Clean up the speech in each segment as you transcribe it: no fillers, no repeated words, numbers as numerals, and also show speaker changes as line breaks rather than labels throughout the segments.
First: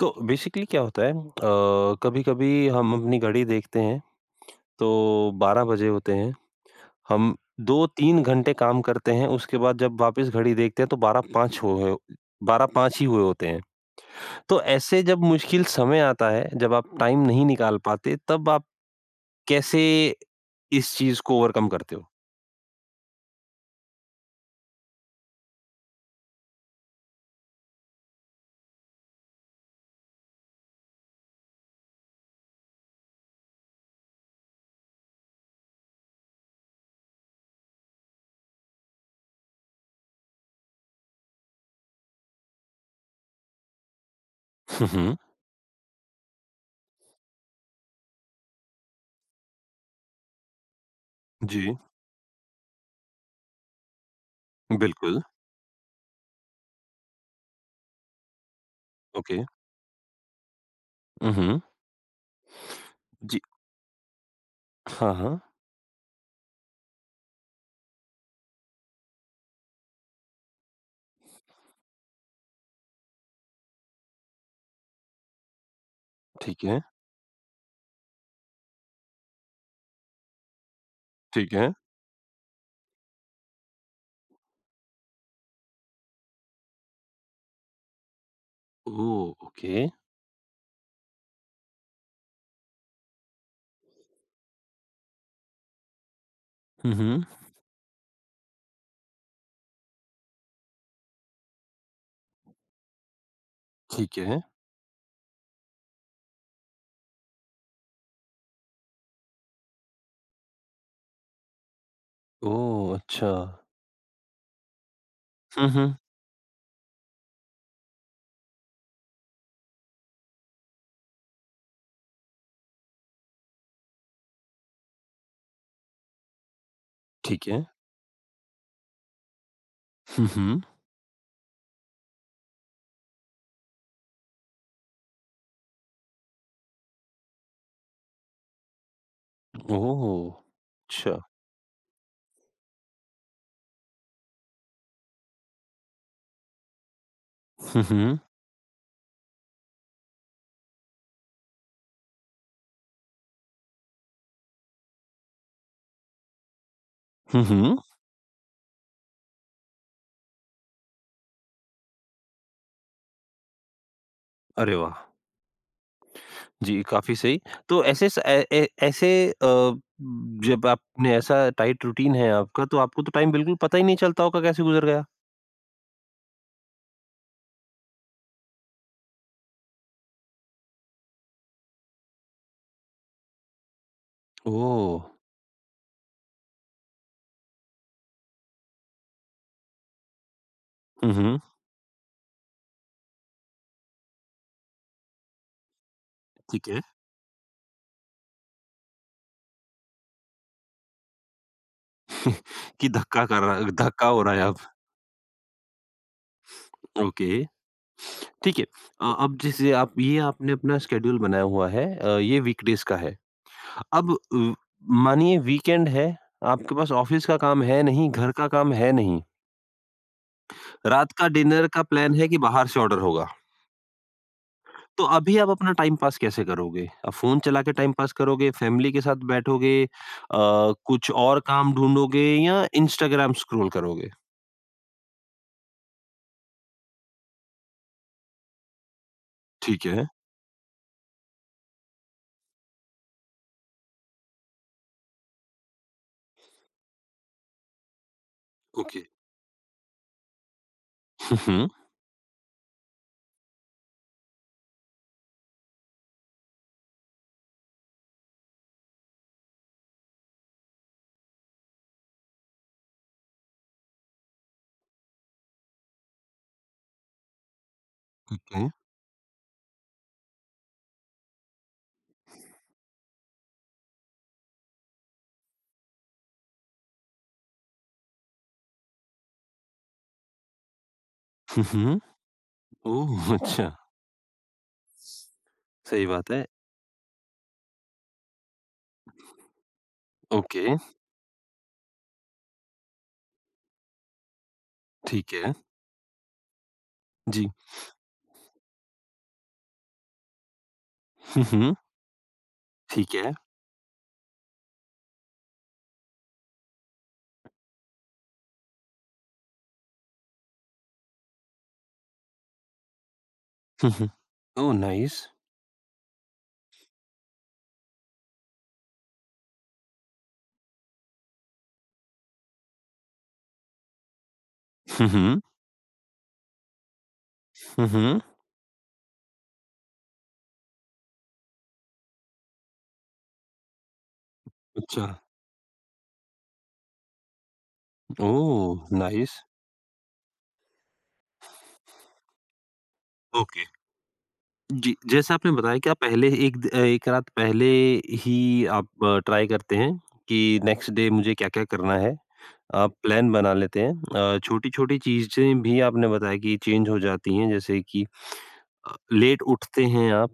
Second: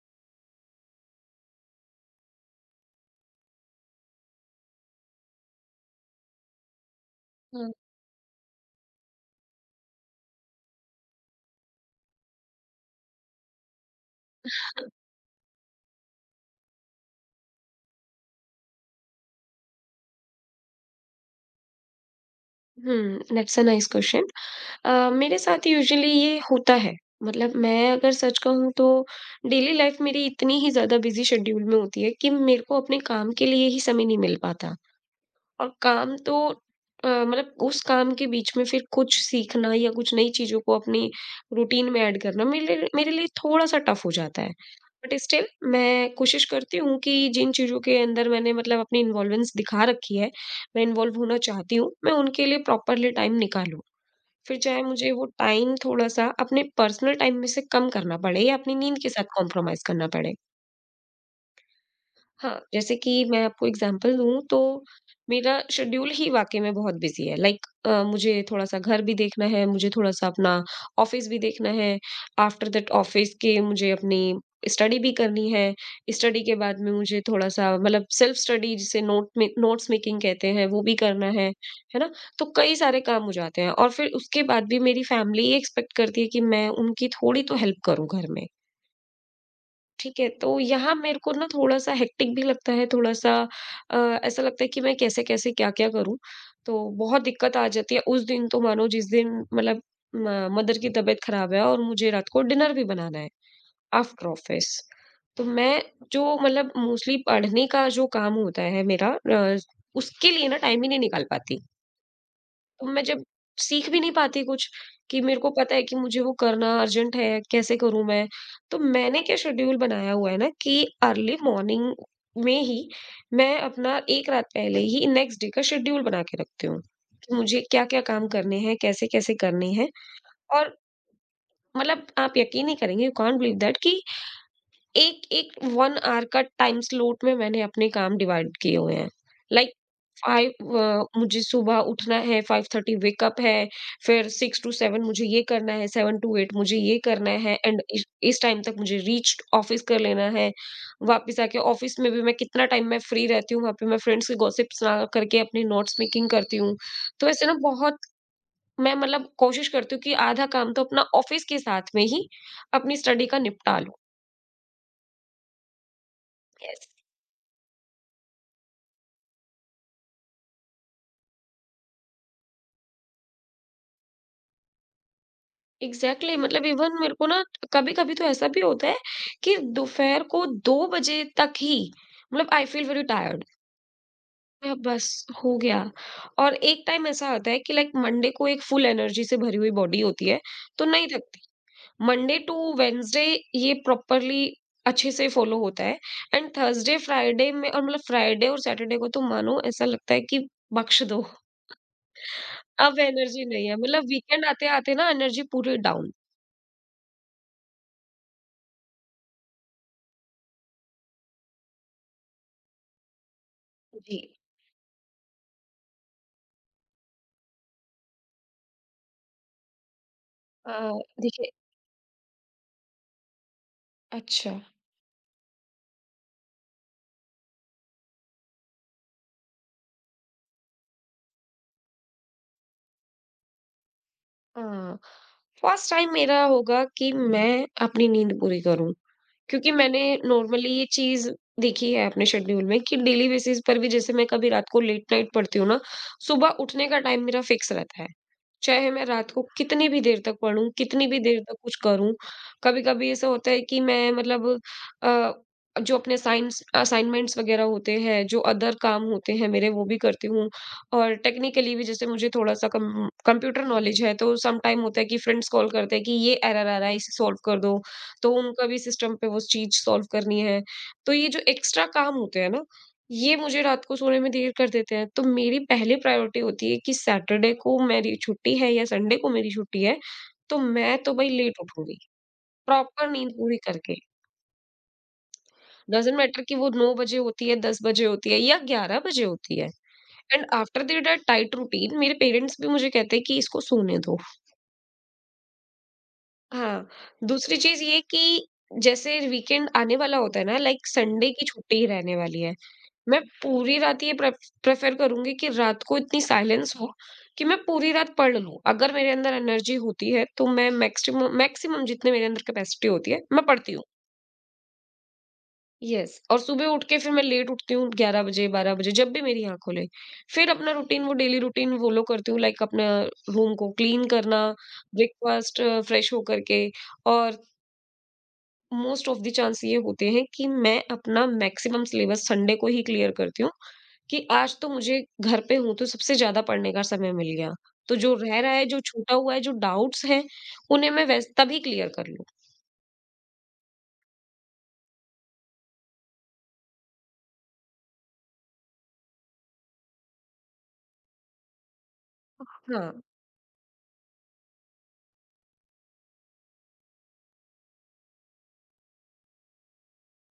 तो बेसिकली क्या होता है? कभी कभी हम अपनी घड़ी देखते हैं, तो बारह बजे होते हैं। हम दो तीन घंटे काम करते हैं, उसके बाद जब वापस घड़ी देखते हैं तो बारह पाँच हो गए। बारह पाँच ही हुए होते हैं। तो ऐसे जब मुश्किल समय आता है, जब आप टाइम नहीं निकाल पाते, तब आप कैसे इस चीज को ओवरकम करते हो?
हम्म, दैट्स अ नाइस क्वेश्चन। मेरे साथ यूजुअली ये होता है। मतलब मैं अगर सच कहूँ तो डेली लाइफ मेरी इतनी ही ज्यादा बिजी शेड्यूल में होती है कि मेरे को अपने काम के लिए ही समय नहीं मिल पाता। और काम तो मतलब उस काम के बीच में फिर कुछ सीखना या कुछ नई चीज़ों को अपनी रूटीन में ऐड करना मेरे लिए थोड़ा-सा टफ हो जाता है। But
hmm.
स्टिल मैं कोशिश करती हूँ कि जिन चीज़ों के अंदर मैंने मतलब अपनी इन्वॉल्वेंस दिखा रखी है, मैं इन्वॉल्व होना
जी।
चाहती हूँ, मैं उनके लिए प्रॉपरली टाइम निकालूँ। फिर चाहे मुझे
बिल्कुल।
वो टाइम थोड़ा-सा अपने पर्सनल टाइम में से कम करना पड़े या अपनी नींद के साथ
ओके।
कॉम्प्रोमाइज़ करना पड़े।
हम्म।
हाँ, जैसे कि
जी।
मैं आपको एग्ज़ाम्पल दूँ तो
हाँ, हाँ।
मेरा शेड्यूल ही वाक़ई में बहुत बिज़ी है। लाइक मुझे थोड़ा-सा घर भी देखना है, मुझे थोड़ा-सा अपना ऑफ़िस भी देखना है। आफ्टर दैट ऑफ़िस के मुझे अपनी स्टडी भी करनी है। स्टडी के
ठीक
बाद
है,
में मुझे थोड़ा-सा मतलब सेल्फ़ स्टडी जिसे नोट में नोट्स मेकिंग कहते हैं, वो भी करना
ठीक है।
है ना? तो कई सारे काम हो जाते हैं और फिर उसके बाद भी मेरी फ़ैमिली ये एक्सपेक्ट करती है कि मैं उनकी थोड़ी तो हेल्प करूँ घर में।
Oh, okay.
ठीक है, तो यहाँ मेरे को ना थोड़ा-सा हेक्टिक भी लगता है, थोड़ा-सा अ, ऐसा लगता है कि मैं कैसे-कैसे, क्या-क्या करूँ? तो
हम्म।
बहुत दिक्कत आ जाती है। उस दिन तो मानो जिस दिन मतलब म मदर की तबीयत खराब है और मुझे रात को डिनर भी बनाना है
ठीक
आफ्टर
है।
ऑफिस। तो मैं जो मतलब मोस्टली पढ़ने का जो काम होता है मेरा उसके लिए ना टाइम ही नहीं निकाल पाती।
ओ,
तो मैं जब
अच्छा।
सीख भी नहीं पाती कुछ कि मेरे को
हुँ,
पता है
हुँ।
कि मुझे वो करना अर्जेंट है, कैसे करूँ मैं? तो मैंने क्या शेड्यूल बनाया हुआ है ना कि अर्ली मॉर्निंग में ही मैं अपना 1 रात पहले ही नेक्स्ट डे का शेड्यूल बना के रखती हूँ, कि
ठीक
मुझे
है।
क्या-क्या काम करने हैं, कैसे-कैसे करने हैं।
हुँ, हुँ।
और मतलब आप यकीन नहीं करेंगे, यू कांट बिलीव दैट कि एक-एक 1 आवर का टाइम स्लॉट में मैंने अपने काम डिवाइड किए हुए हैं। Like
oh!
5
अच्छा।
मुझे सुबह उठना है, 5:30 वेकअप है, फिर 6 टू 7 मुझे ये करना है, 7 टू 8 मुझे ये करना है एंड
हुँ,
इस
हुँ।
इस टाइम तक मुझे रीच ऑफ़िस कर लेना है। वापस आके ऑफ़िस में भी मैं कितना टाइम मैं फ्री रहती हूँ, वहाँ पे मैं फ्रेंड्स के गॉसिप्स ना करके अपने नोट्स मेकिंग करती हूँ। तो
हुँ,
ऐसे ना
हुँ।
बहुत मैं मतलब कोशिश करती हूँ कि आधा काम तो अपना ऑफ़िस के साथ में ही अपनी स्टडी का निपटा लूँ।
अरे वाह! जी,
यस।
काफ़ी सही। तो ऐसे स ए ए ऐसे, जब आपने ऐसा टाइट रूटीन है आपका, तो आपको तो टाइम बिल्कुल पता ही नहीं चलता होगा कैसे गुज़र गया?
एग्जैक्टली, मतलब इवन मेरे को ना कभी कभी तो ऐसा भी होता है कि दोपहर को 2 बजे तक ही मतलब I feel very tired.
Oh!
बस, हो गया। और एक टाइम ऐसा आता है कि लाइक मंडे को एक फुल एनर्जी से भरी हुई बॉडी होती है, तो नहीं
हुँ, हुँ।
थकती। मंडे टू वेंसडे ये प्रॉपरली अच्छे से फॉलो होता है। एंड
ठीक है।
थर्सडे फ्राइडे में और मतलब फ्राइडे और सैटरडे को तो मानो ऐसा लगता है कि बख्श दो,
कि
अब एनर्जी नहीं है।
धक्का
मतलब
हो रहा है
वीकेंड
अब।
आते आते ना एनर्जी पूरी डाउन।
ओके, ठीक है। अब जैसे आप ये आपने अपना स्केड्यूल बनाया हुआ है, ये वीकडेज़ का है। अब
जी
व- मानिए वीकेंड है, आपके पास ऑफिस का काम है नहीं, घर का काम है नहीं,
अ,
रात का
देखिए,
डिनर का प्लान है कि बाहर से ऑर्डर होगा,
अच्छा,
तो अभी आप अपना टाइम पास कैसे करोगे? आप फोन चला के टाइम पास करोगे, फैमिली के साथ बैठोगे, कुछ और काम ढूंढोगे, या इंस्टाग्राम स्क्रॉल करोगे?
हाँ। फर्स्ट टाइम मेरा होगा कि मैं अपनी नींद पूरी करूँ, क्योंकि
ठीक
मैंने
है।
नॉर्मली ये चीज़ देखी है अपने शेड्यूल में कि डेली बेसिस पर भी जैसे मैं कभी रात को लेट नाइट पढ़ती हूँ ना, सुबह उठने का टाइम मेरा फिक्स रहता है। चाहे
ओके।
मैं रात को कितनी भी देर तक पढूँ, कितनी भी देर तक
हम्म,
कुछ करूँ। कभी-कभी ऐसा होता है कि मैं मतलब अ, जो अपने साइंस असाइनमेंट्स वगैरह होते हैं, जो अदर काम होते हैं मेरे वो भी करती हूँ। और टेक्निकली भी जैसे मुझे थोड़ा-सा कम कंप्यूटर नॉलेज है तो सम टाइम होता है कि फ्रेंड्स कॉल करते हैं कि ये एरर आ रहा है इसे सॉल्व कर दो। तो
हम्म।
उनका
ओके।
भी सिस्टम पे वो चीज़ सॉल्व करनी है। तो ये जो एक्स्ट्रा काम होते हैं ना ये मुझे रात को सोने में देर कर देते हैं। तो मेरी पहली प्रायोरिटी होती है कि सैटरडे को मेरी छुट्टी है या संडे को मेरी छुट्टी है, तो मैं तो भई लेट
हम्म।
उठूँगी, प्रॉपर नींद
ओह,
पूरी
अच्छा।
करके।
सही
डज़न्ट
बात
मैटर
है।
कि वो 9 बजे होती है, 10 बजे होती है या 11 बजे होती है। And
okay.
After that tight routine मेरे पेरेंट्स भी मुझे कहते हैं कि इसको सोने दो।
ठीक है।
हाँ,
जी।
दूसरी चीज़ ये कि जैसे वीकेंड आने वाला होता है ना लाइक संडे की
हम्म।
छुट्टी ही रहने वाली है।
ठीक
मैं
है।
पूरी रात ये प्रेफ़र करूँगी कि रात को इतनी साइलेंस हो कि मैं पूरी रात पढ़ लूँ। अगर मेरे अंदर एनर्जी होती है तो मैं मैक्सिमम मैक्सिमम जितने मेरे अंदर कैपेसिटी होती है मैं पढ़ती हूँ।
हम्म। Oh, nice.
यस। और सुबह उठ के फिर मैं लेट उठती हूँ 11 बजे, 12 बजे जब भी मेरी आँख खुले। फिर अपना रूटीन, वो डेली रूटीन फ़ॉलो करती हूँ, लाइक अपना रूम को क्लीन करना,
हम्म,
ब्रेकफ़ास्ट, फ्रेश होकर के। और
hmm. Hmm.
Most of the chance ये होते हैं कि मैं अपना मैक्सिमम सिलेबस संडे को ही क्लियर करती हूँ। कि आज तो मुझे
अच्छा।
घर पे हूँ तो सबसे ज़्यादा पढ़ने का समय मिल गया। तो जो रह रहा है, जो
ओह!
छूटा हुआ
नाइस।
है, जो डाउट्स हैं, उन्हें मैं वैस तभी क्लियर कर लूँ।
ओके। जी, जैसे आपने बताया कि आप पहले एक रात पहले ही आप ट्राई करते हैं कि नेक्स्ट डे मुझे क्या-क्या करना है। आप
हाँ।
प्लान बना लेते हैं। छोटी-छोटी चीज़ें भी आपने बताया कि चेंज हो जाती हैं, जैसे कि लेट उठते हैं आप,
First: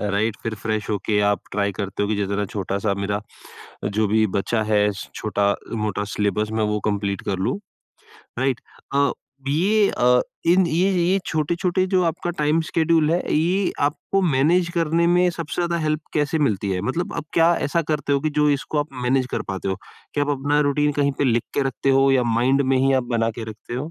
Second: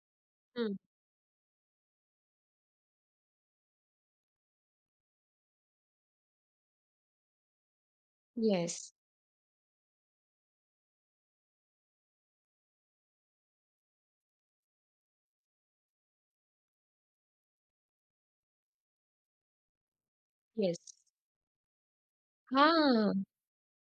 राइट? फिर
हुँ।
फ्रेश होके आप ट्राई करते हो कि जितना छोटा-सा मेरा जो भी बचा है, छोटा-मोटा सिलेबस मैं वो कंप्लीट कर लूँ। राइट।
येस,
अ, ये अ, इन ये छोटे-छोटे जो आपका टाइम शेड्यूल है, ये आपको मैनेज करने में सबसे ज़्यादा हेल्प कैसे मिलती है? मतलब आप क्या ऐसा करते हो कि जो इसको आप मैनेज कर पाते हो? क्या आप अपना
येस।
रूटीन कहीं पे लिख के रखते हो या माइंड में ही आप
हाँ,
बना के रखते हो?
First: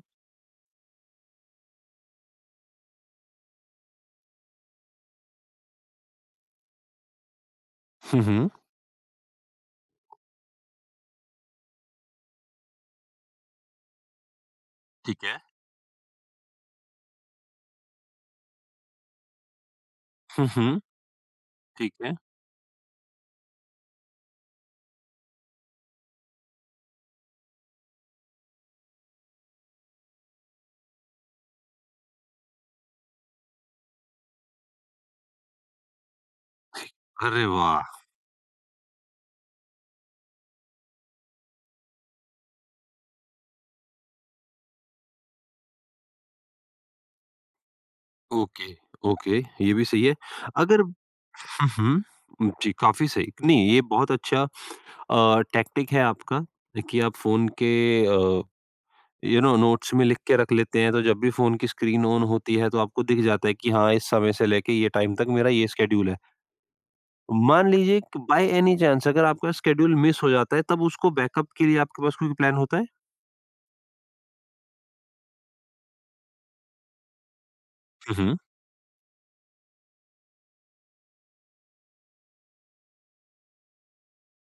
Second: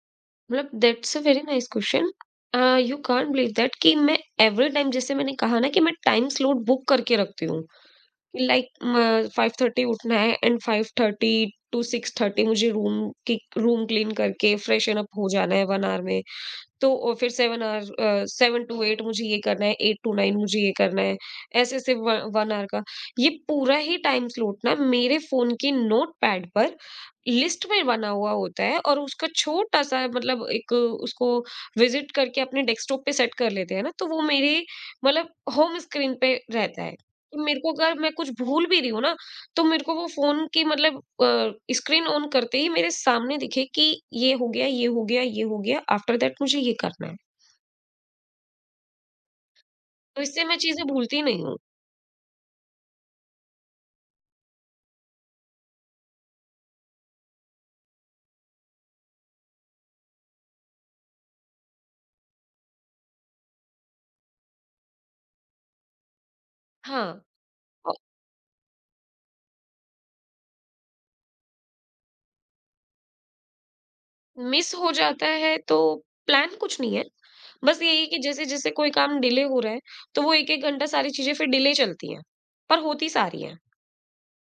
मतलब that's a very nice question. Uh, you can't believe that कि मैं एवरी टाइम, जैसे मैंने कहा ना, कि मैं टाइम स्लॉट बुक करके रखती हूँ।
हुँ, हुँ।
लाइक म 5:30 उठना है एंड 5:30 टू 6:30 मुझे रूम क्लीन करके फ्रेशन अप
ठीक
हो
है।
जाना है 1 ऑवर में। तो फिर 7 आवर 7 टू 8 मुझे ये करना है, 8 टू 9
हुँ,
मुझे ये
हुँ।
करना है, ऐसे-ऐसे
ठीक है।
व 1 आवर का। ये पूरा ही टाइम स्लॉट ना मेरे फ़ोन के नोटपैड पर लिस्ट में बना हुआ होता है, और उसका छोटा-सा मतलब एक, उसको विज़िट करके अपने डेस्कटॉप पे सेट कर लेते हैं ना, तो वो मेरे मतलब होम स्क्रीन पे रहता है। तो
अरे
मेरे को
वाह!
अगर मैं कुछ भूल भी रही हूँ ना, तो मेरे को वो फ़ोन की मतलब अ, स्क्रीन ऑन करते ही मेरे सामने दिखे कि ये हो गया, ये हो गया, ये हो गया, आफ्टर दैट मुझे ये करना है।
Okay, okay. ये भी सही है।
तो इससे मैं
अगर…
चीज़ें
हुँ,
भूलती नहीं हूँ।
हुँ। जी, काफ़ी सही। नहीं, ये बहुत अच्छा टैक्टिक है आपका कि आप फ़ोन के अ नोट्स में लिख के रख लेते हैं, तो जब भी फोन की स्क्रीन ऑन होती है तो आपको दिख जाता है कि हाँ, इस समय से लेके ये टाइम तक मेरा ये स्केड्यूल है।
हाँ।
मान
अ,
लीजिए बाय एनी चांस अगर आपका स्केड्यूल मिस हो जाता है, तब उसको बैकअप के लिए आपके पास कोई प्लान होता है?
मिस हो जाता है तो प्लान कुछ नहीं है। बस यही है कि
हम्म।
जैसे-जैसे कोई काम डिले हो रहा है, तो वो 1-1 घंटा सारी चीज़ें फिर डिले चलती हैं, पर होती सारी हैं।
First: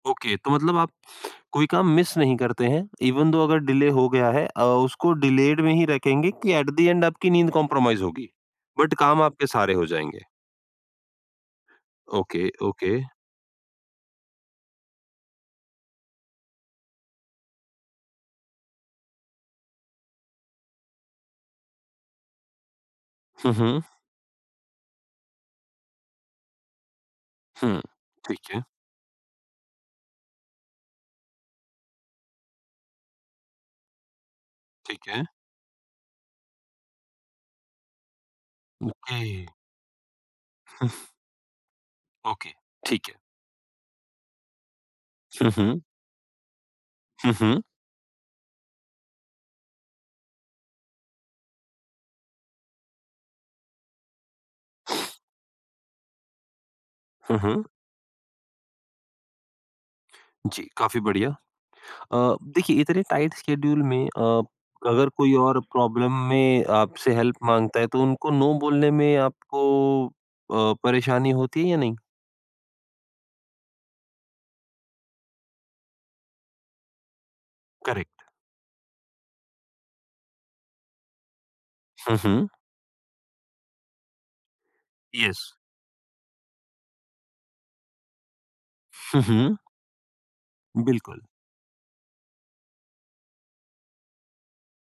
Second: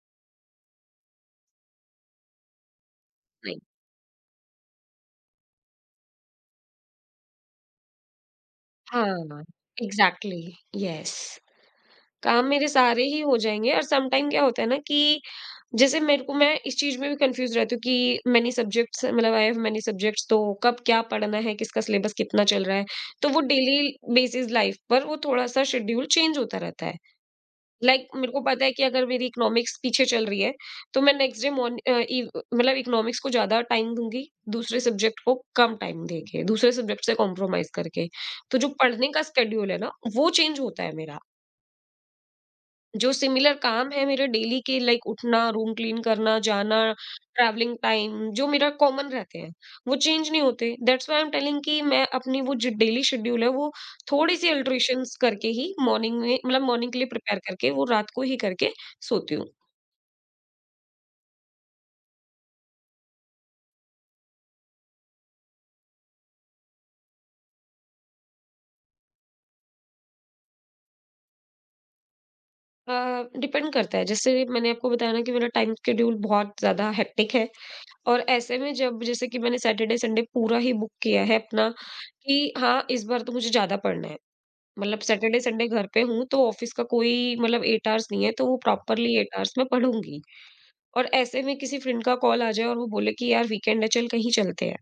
ओके, तो मतलब आप कोई काम मिस नहीं करते हैं इवन दो अगर
नहीं,
डिले हो गया है, उसको डिलेड में ही रखेंगे कि एट द एंड आपकी नींद कॉम्प्रोमाइज होगी, बट काम
हाँ।
आपके सारे हो जाएंगे।
Exactly, yes.
ओके,
काम मेरे
ओके।
सारे ही हो जाएँगे, और सम टाइम क्या होता है ना कि जैसे मेरे को, मैं इस चीज़ में भी कन्फ्यूज़ रहती हूँ कि मेनी सब्जेक्ट्स मतलब आई हैव मेनी सब्जेक्ट्स, तो कब क्या पढ़ना है, किसका सिलेबस कितना चल रहा है। तो वो
hmm, hmm.
Daily basis life पर वो थोड़ा-सा शेड्यूल चेंज होता रहता है।
हम्म,
लाइक, मेरे को
ठीक है।
पता है कि अगर मेरी इकोनॉमिक्स पीछे चल रही है, तो मैं नेक्स्ट डे मॉर्न अ, इव मतलब इकोनॉमिक्स को ज़्यादा टाइम दूँगी, दूसरे
ठीक
सब्जेक्ट
है।
को कम टाइम देके, दूसरे सब्जेक्ट से कॉम्प्रोमाइज़ करके। तो जो पढ़ने का
ओके,
स्केड्यूल है ना, वो चेंज होता है मेरा।
ओके। ठीक
जो
है।
सिमिलर काम है मेरे डेली के लाइक उठना,
हम्म,
रूम क्लीन करना, जाना,
हुँ, हुँ।
ट्रैवलिंग टाइम जो मेरा कॉमन रहते हैं, वो चेंज नहीं होते। That's why I am telling कि मैं अपनी वो जो डेली शेड्यूल है वो थोड़ी-सी अल्टरेशंस करके ही मॉर्निंग में, मतलब मॉर्निंग के लिए
हुँ,
प्रिपेयर
हुँ।
करके, वो रात को ही करके सोती हूँ।
जी, काफ़ी बढ़िया। देखिए इतने टाइट शेड्यूल में, अगर कोई और प्रॉब्लम में आपसे हेल्प माँगता है, तो उनको नो बोलने में आपको परेशानी होती है या नहीं?
अ, डिपेंड करता है, जैसे मैंने आपको बताया ना कि मेरा टाइम शेड्यूल बहुत ज़्यादा हेक्टिक है, और
करेक्ट।
ऐसे में जब जैसे कि मैंने सैटरडे, संडे पूरा ही बुक किया है अपना
हुँ, हुँ।
कि हाँ, इस बार तो मुझे ज़्यादा पढ़ना है। मतलब सैटरडे
यस।
संडे घर पे हूँ तो ऑफिस का कोई मतलब 8 आवर्स नहीं है तो वो प्रॉपरली
हुँ,
8 आवर्स
हुँ।
मैं पढ़ूंगी। और
बिल्कुल।
ऐसे में किसी फ्रेंड का कॉल आ जाए और वो बोले कि यार वीकेंड है चल कहीं चलते हैं,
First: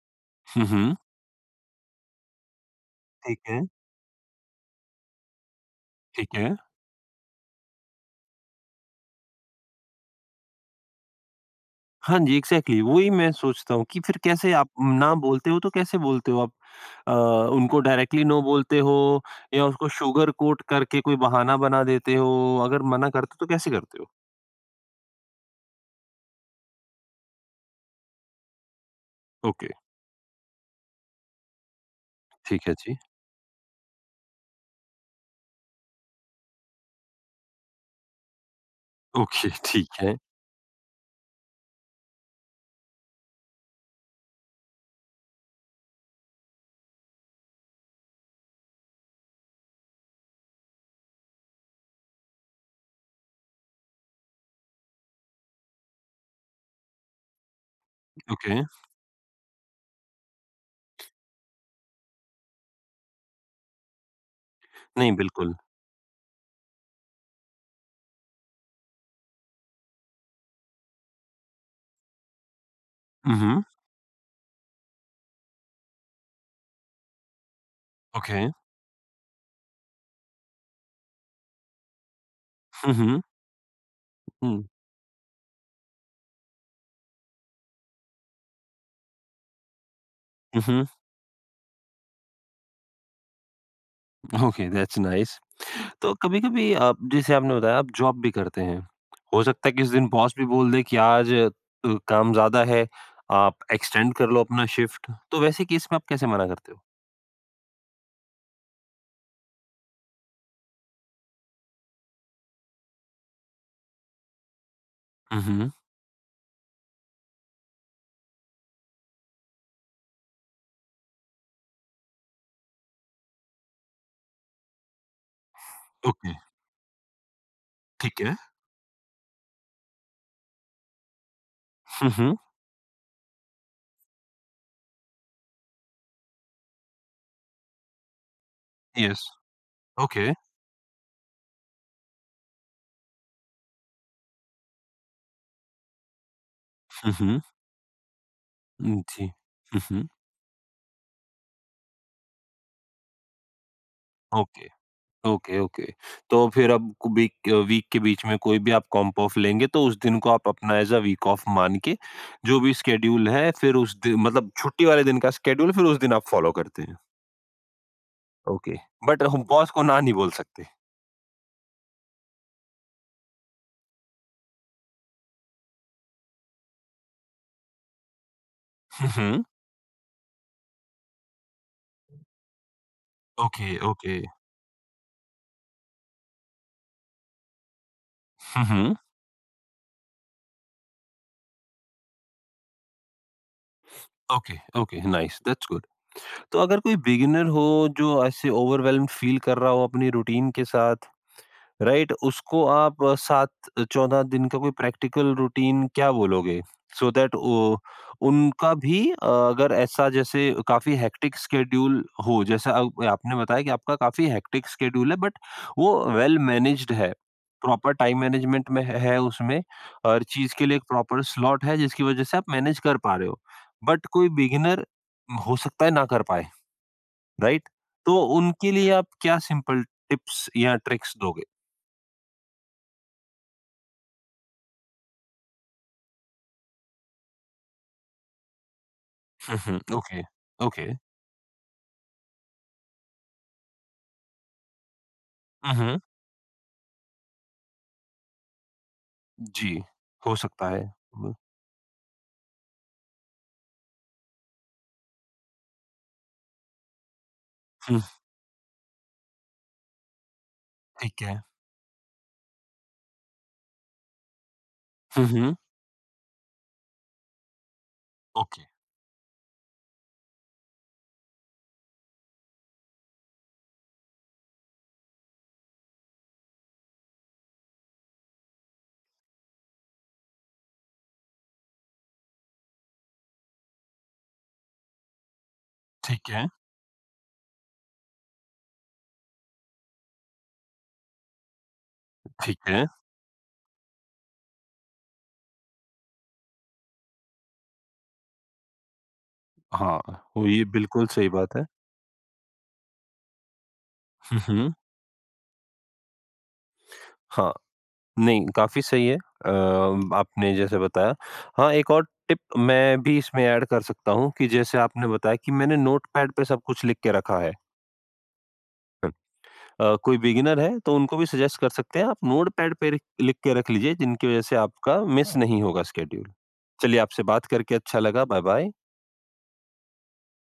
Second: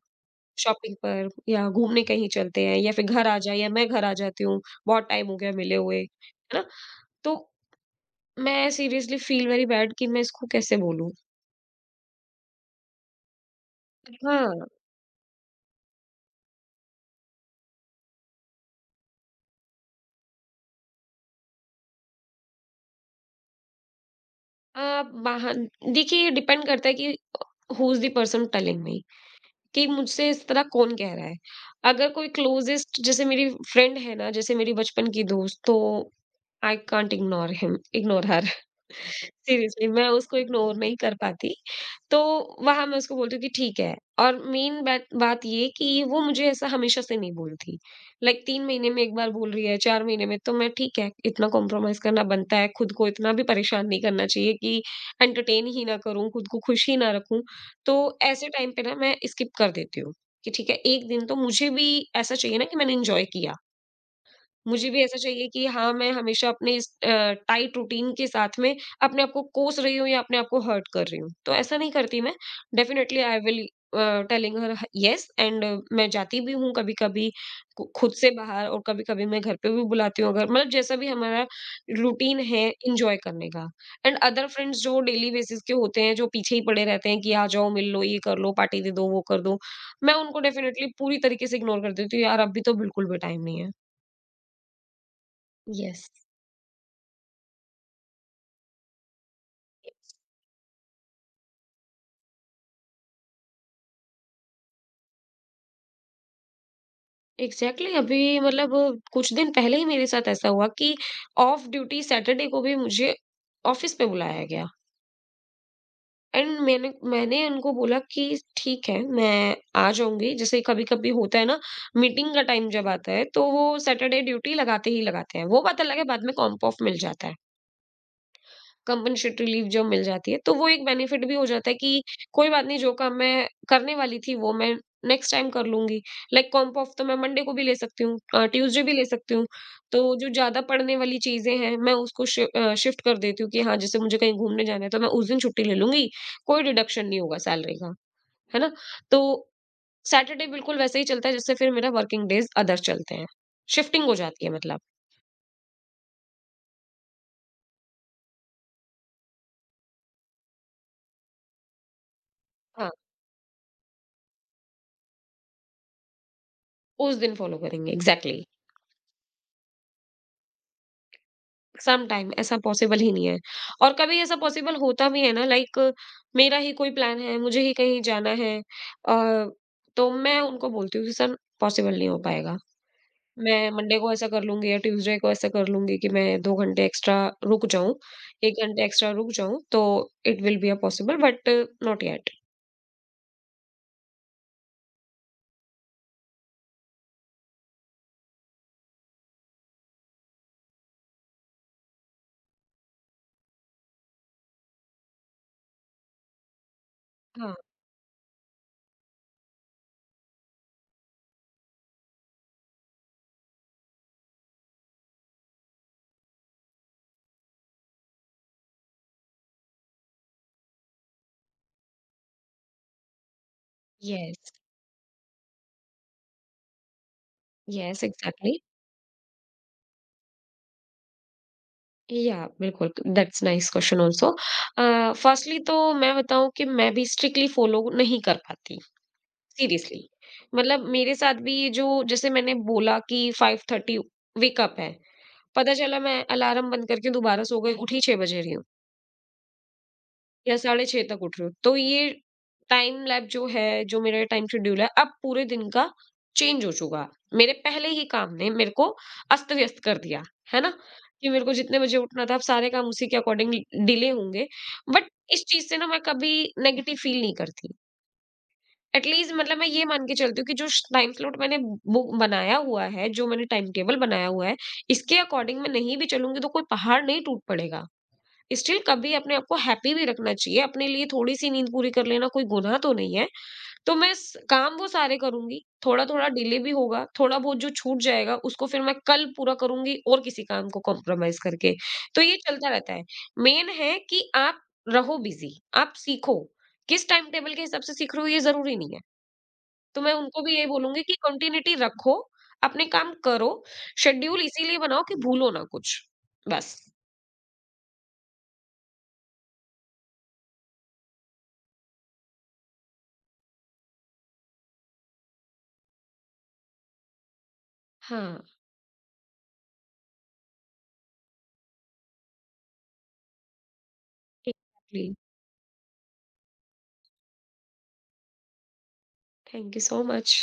हुँ,
शॉपिंग
हुँ।
पर या घूमने कहीं चलते हैं, या फिर घर आ
ठीक
जाए
है,
या मैं घर आ जाती हूँ, बहुत टाइम हो गया मिले हुए,
ठीक है।
है ना? तो मैं सीरियसली फील वेरी बैड कि मैं इसको कैसे बोलूँ?
हाँ जी, एग्ज़ैक्टली वही मैं सोचता हूँ कि फिर कैसे
हाँ,
आप ना बोलते हो? तो कैसे बोलते हो आप? अ, उनको डायरेक्टली नो बोलते हो या उसको शुगर कोट करके कोई बहाना बना देते हो? अगर मना करते हो तो कैसे करते हो?
आप बाहन देखिए ये डिपेंड करता है कि who is the person telling me.
Okay.
कि मुझसे इस तरह कौन कह रहा है। अगर कोई
ठीक है जी।
क्लोज़ेस्ट जैसे मेरी फ्रेंड है ना, जैसे मेरी बचपन की दोस्त, तो I can't ignore her.
Okay,
seriously
ठीक
मैं
है।
उसको इग्नोर नहीं कर पाती। तो वहाँ मैं उसको बोलती हूँ कि ठीक है। और मेन बैट बात ये कि वो मुझे ऐसा हमेशा से नहीं बोलती। लाइक 3 महीने में 1 बार बोल रही है, 4 महीने में, तो मैं ठीक है, इतना कॉम्प्रोमाइज़ करना बनता है, खुद को इतना भी परेशान नहीं करना चाहिए कि एंटरटेन ही ना करूँ, खुद को खुश ही ना रखूँ। तो ऐसे
ओके।
टाइम पे ना मैं स्किप कर देती हूँ कि ठीक है, 1 दिन तो मुझे भी ऐसा चाहिए ना कि मैंने एन्जॉय किया। मुझे भी
नहीं,
ऐसा चाहिए
बिल्कुल।
कि हाँ, मैं हमेशा अपने इस टाइट रूटीन के साथ में अपने आप को कोस रही हूँ या अपने आप को हर्ट कर रही हूँ। तो ऐसा नहीं करती मैं। डेफ़िनिटली आई
उहुँ,
विल अ, टेलिंग हर ह येस। एंड मैं जाती भी हूँ कभी-कभी खु खुद से
ओके।
बाहर, और कभी-कभी मैं घर पे भी बुलाती हूँ, अगर मतलब जैसा भी हमारा रूटीन है
हुँ,
एन्जॉय
हुँ।
करने का। एंड अदर
हुँ।
फ्रेंड्स जो डेली बेसिस के होते हैं, जो पीछे ही पड़े रहते हैं कि आ जाओ, मिल लो, ये कर लो, पार्टी दे दो, वो कर दो। मैं उनको
उहुँ,
डेफ़िनिटली पूरी तरीके से इग्नोर कर देती हूँ, यार अभी तो बिल्कुल भी टाइम नहीं है।
Okay, that's nice.
येस।
तो कभी-कभी आप, जैसे आपने बताया, आप जॉब भी करते हैं। हो सकता है कि उस दिन बॉस भी बोल दे कि आज काम ज़्यादा है, आप एक्सटेंड कर लो अपना शिफ्ट, तो वैसे केस में आप कैसे मना करते हो?
एग्जैक्टली exactly, अभी मतलब कुछ दिन पहले ही मेरे साथ ऐसा हुआ कि ऑफ ड्यूटी सैटरडे को भी मुझे ऑफिस पे बुलाया गया।
हुँ, हुँ।
एंड मैंने मैंने उनको बोला कि ठीक है मैं आ जाऊंगी। जैसे कभी कभी होता है ना, मीटिंग का टाइम जब आता है तो वो सैटरडे ड्यूटी लगाते ही लगाते हैं, वो पता लगे बाद में
ओके,
कॉम्प ऑफ मिल जाता है,
ठीक है।
कंपनसेटरी लीव जो मिल जाती है, तो वो एक बेनिफिट भी हो जाता है कि
हुँ, हुँ।
कोई बात नहीं, जो काम मैं करने वाली थी, वो मैं नेक्स्ट टाइम कर लूँगी। लाइक कॉम्प ऑफ तो मैं मंडे को भी ले सकती हूँ, ट्यूसडे भी ले
यस,
सकती हूँ। तो
ओके।
जो ज़्यादा पड़ने वाली चीज़ें हैं, मैं उसको शिफ्ट कर देती हूँ कि हाँ, जैसे मुझे कहीं घूमने जाना है, तो मैं उस दिन छुट्टी ले लूँगी, कोई डिडक्शन
हुँ,
नहीं होगा
हुँ।
सैलरी का, है ना?
हुँ,
तो
जी। हुँ, हुँ।
सैटरडे बिल्कुल वैसे ही चलता है, जैसे फिर मेरा वर्किंग डेज़ अदर चलते हैं। शिफ्टिंग हो जाती है
ओके।
मतलब।
Okay, okay. तो फिर अब कु वीक वीक के बीच में कोई भी आप कॉम्प ऑफ लेंगे तो उस दिन को आप अपना एज़ अ वीक ऑफ मान के जो भी
हाँ,
स्केड्यूल है, फिर उस दिन, मतलब छुट्टी वाले दिन का स्केड्यूल फिर उस दिन आप फ़ॉलो करते हैं।
उस दिन फॉलो करेंगे। एग्ज़ैक्टली।
ओके, बट हम बॉस को ना नहीं बोल सकते।
सम टाइम ऐसा पॉसिबल ही नहीं है, और कभी ऐसा पॉसिबल होता भी है ना, लाइक मेरा ही कोई प्लान है, मुझे ही कहीं जाना है,
हुँ, हुँ।
तो मैं उनको बोलती हूँ कि सर पॉसिबल नहीं हो पाएगा।
ओके,
मैं मंडे को
ओके।
ऐसा कर लूंगी या ट्यूसडे को ऐसा कर लूंगी कि मैं दो घंटे एक्स्ट्रा रुक जाऊं, एक
हुँ,
घंटे
हुँ।
एक्स्ट्रा रुक जाऊं, तो it will be a possible, but not yet.
Okay, okay, nice that's good. तो अगर कोई बिगिनर हो जो ऐसे ओवरवेल्म्ड फ़ील कर रहा हो अपनी रूटीन के साथ, राइट, उसको आप 7-14 दिन का कोई प्रैक्टिकल रूटीन क्या बोलोगे? सो दैट
हाँ।
वो उनका भी, अगर ऐसा जैसे काफ़ी हेक्टिक शेड्यूल हो, जैसा अब आपने बताया कि आपका काफ़ी हेक्टिक शेड्यूल है, बट वो वेल मैनेज्ड है। प्रॉपर टाइम मैनेजमेंट में है उसमें, हर चीज़ के लिए एक प्रॉपर स्लॉट है, जिसकी वज़ह से आप मैनेज कर पा रहे हो। बट कोई
यस।
बिगिनर हो सकता है ना कर पाए, राइट?
यस,
तो
एग्जैक्टली।
उनके लिए आप क्या सिंपल टिप्स या ट्रिक्स दोगे?
या बिल्कुल, that's nice question also. Firstly तो मैं बताऊं कि मैं भी स्ट्रिक्टली फॉलो नहीं कर पाती,
उहुँ,
सीरियसली।
ओके,
मतलब
ओके।
मेरे साथ भी ये जो, जैसे मैंने बोला कि 5:30 वेकअप है, पता
उहुँ,
चला मैं अलार्म बंद करके दोबारा सो गई, उठी 6 बज रही हूँ
जी, हो
या
सकता है।
6:30 तक
हुँ,
उठ रही हूँ, तो ये टाइम लैप जो है, जो मेरा टाइम शेड्यूल है अब पूरे दिन का, चेंज हो चुका। मेरे पहले
हुँ,
ही काम ने मेरे को अस्त व्यस्त कर दिया, है ना,
ठीक
कि
है।
मेरे को जितने बजे उठना था, अब सारे काम उसी के अकॉर्डिंग डिले होंगे। बट
हुँ,
इस
हुँ।
चीज से ना मैं कभी नेगेटिव फील नहीं करती।
ओके,
एटलीस्ट मतलब मैं ये मान के चलती हूँ कि जो श टाइम स्लॉट मैंने बुक बनाया हुआ है, जो मैंने टाइम टेबल बनाया हुआ है, इसके अकॉर्डिंग मैं नहीं भी चलूँगी तो कोई पहाड़ नहीं टूट पड़ेगा। स्टिल कभी अपने आप को हैप्पी भी रखना चाहिए, अपने लिए थोड़ी-सी नींद पूरी कर लेना कोई गुनाह तो नहीं है। तो मैं स काम वो सारे करूँगी, थोड़ा-थोड़ा
ठीक है,
डिले भी होगा, थोड़ा बहुत जो छूट जाएगा उसको फिर मैं कल पूरा करूँगी और किसी काम को कॉम्प्रोमाइज़ करके। तो ये
ठीक
चलता
है।
रहता है। मेन है कि आप रहो बिज़ी, आप सीखो। किस टाइम टेबल के हिसाब से सीख रहे हो ये ज़रूरी नहीं है।
हाँ,
तो मैं उनको
वो
भी
ये
यही बोलूँगी
बिल्कुल
कि
सही बात है।
कंटिन्यूटी रखो, अपने काम करो,
हुँ,
शेड्यूल
हुँ।
इसीलिए बनाओ कि भूलो ना कुछ, बस।
हाँ, नहीं काफ़ी सही है। आपने जैसे बताया। हाँ, एक और टिप मैं भी इसमें ऐड कर सकता हूँ कि जैसे आपने बताया कि मैंने नोटपैड पे सब कुछ लिख के रखा है।
हाँ,
कोई बिगिनर है तो उनको भी सजेस्ट कर सकते हैं आप, नोटपैड पे रिख लिख के रख लीजिए, जिनकी वज़ह से आपका
एग्ज़ैक्टली।
मिस नहीं होगा स्केड्यूल। चलिए, आपसे बात करके अच्छा लगा, bye bye.
Thank you so much.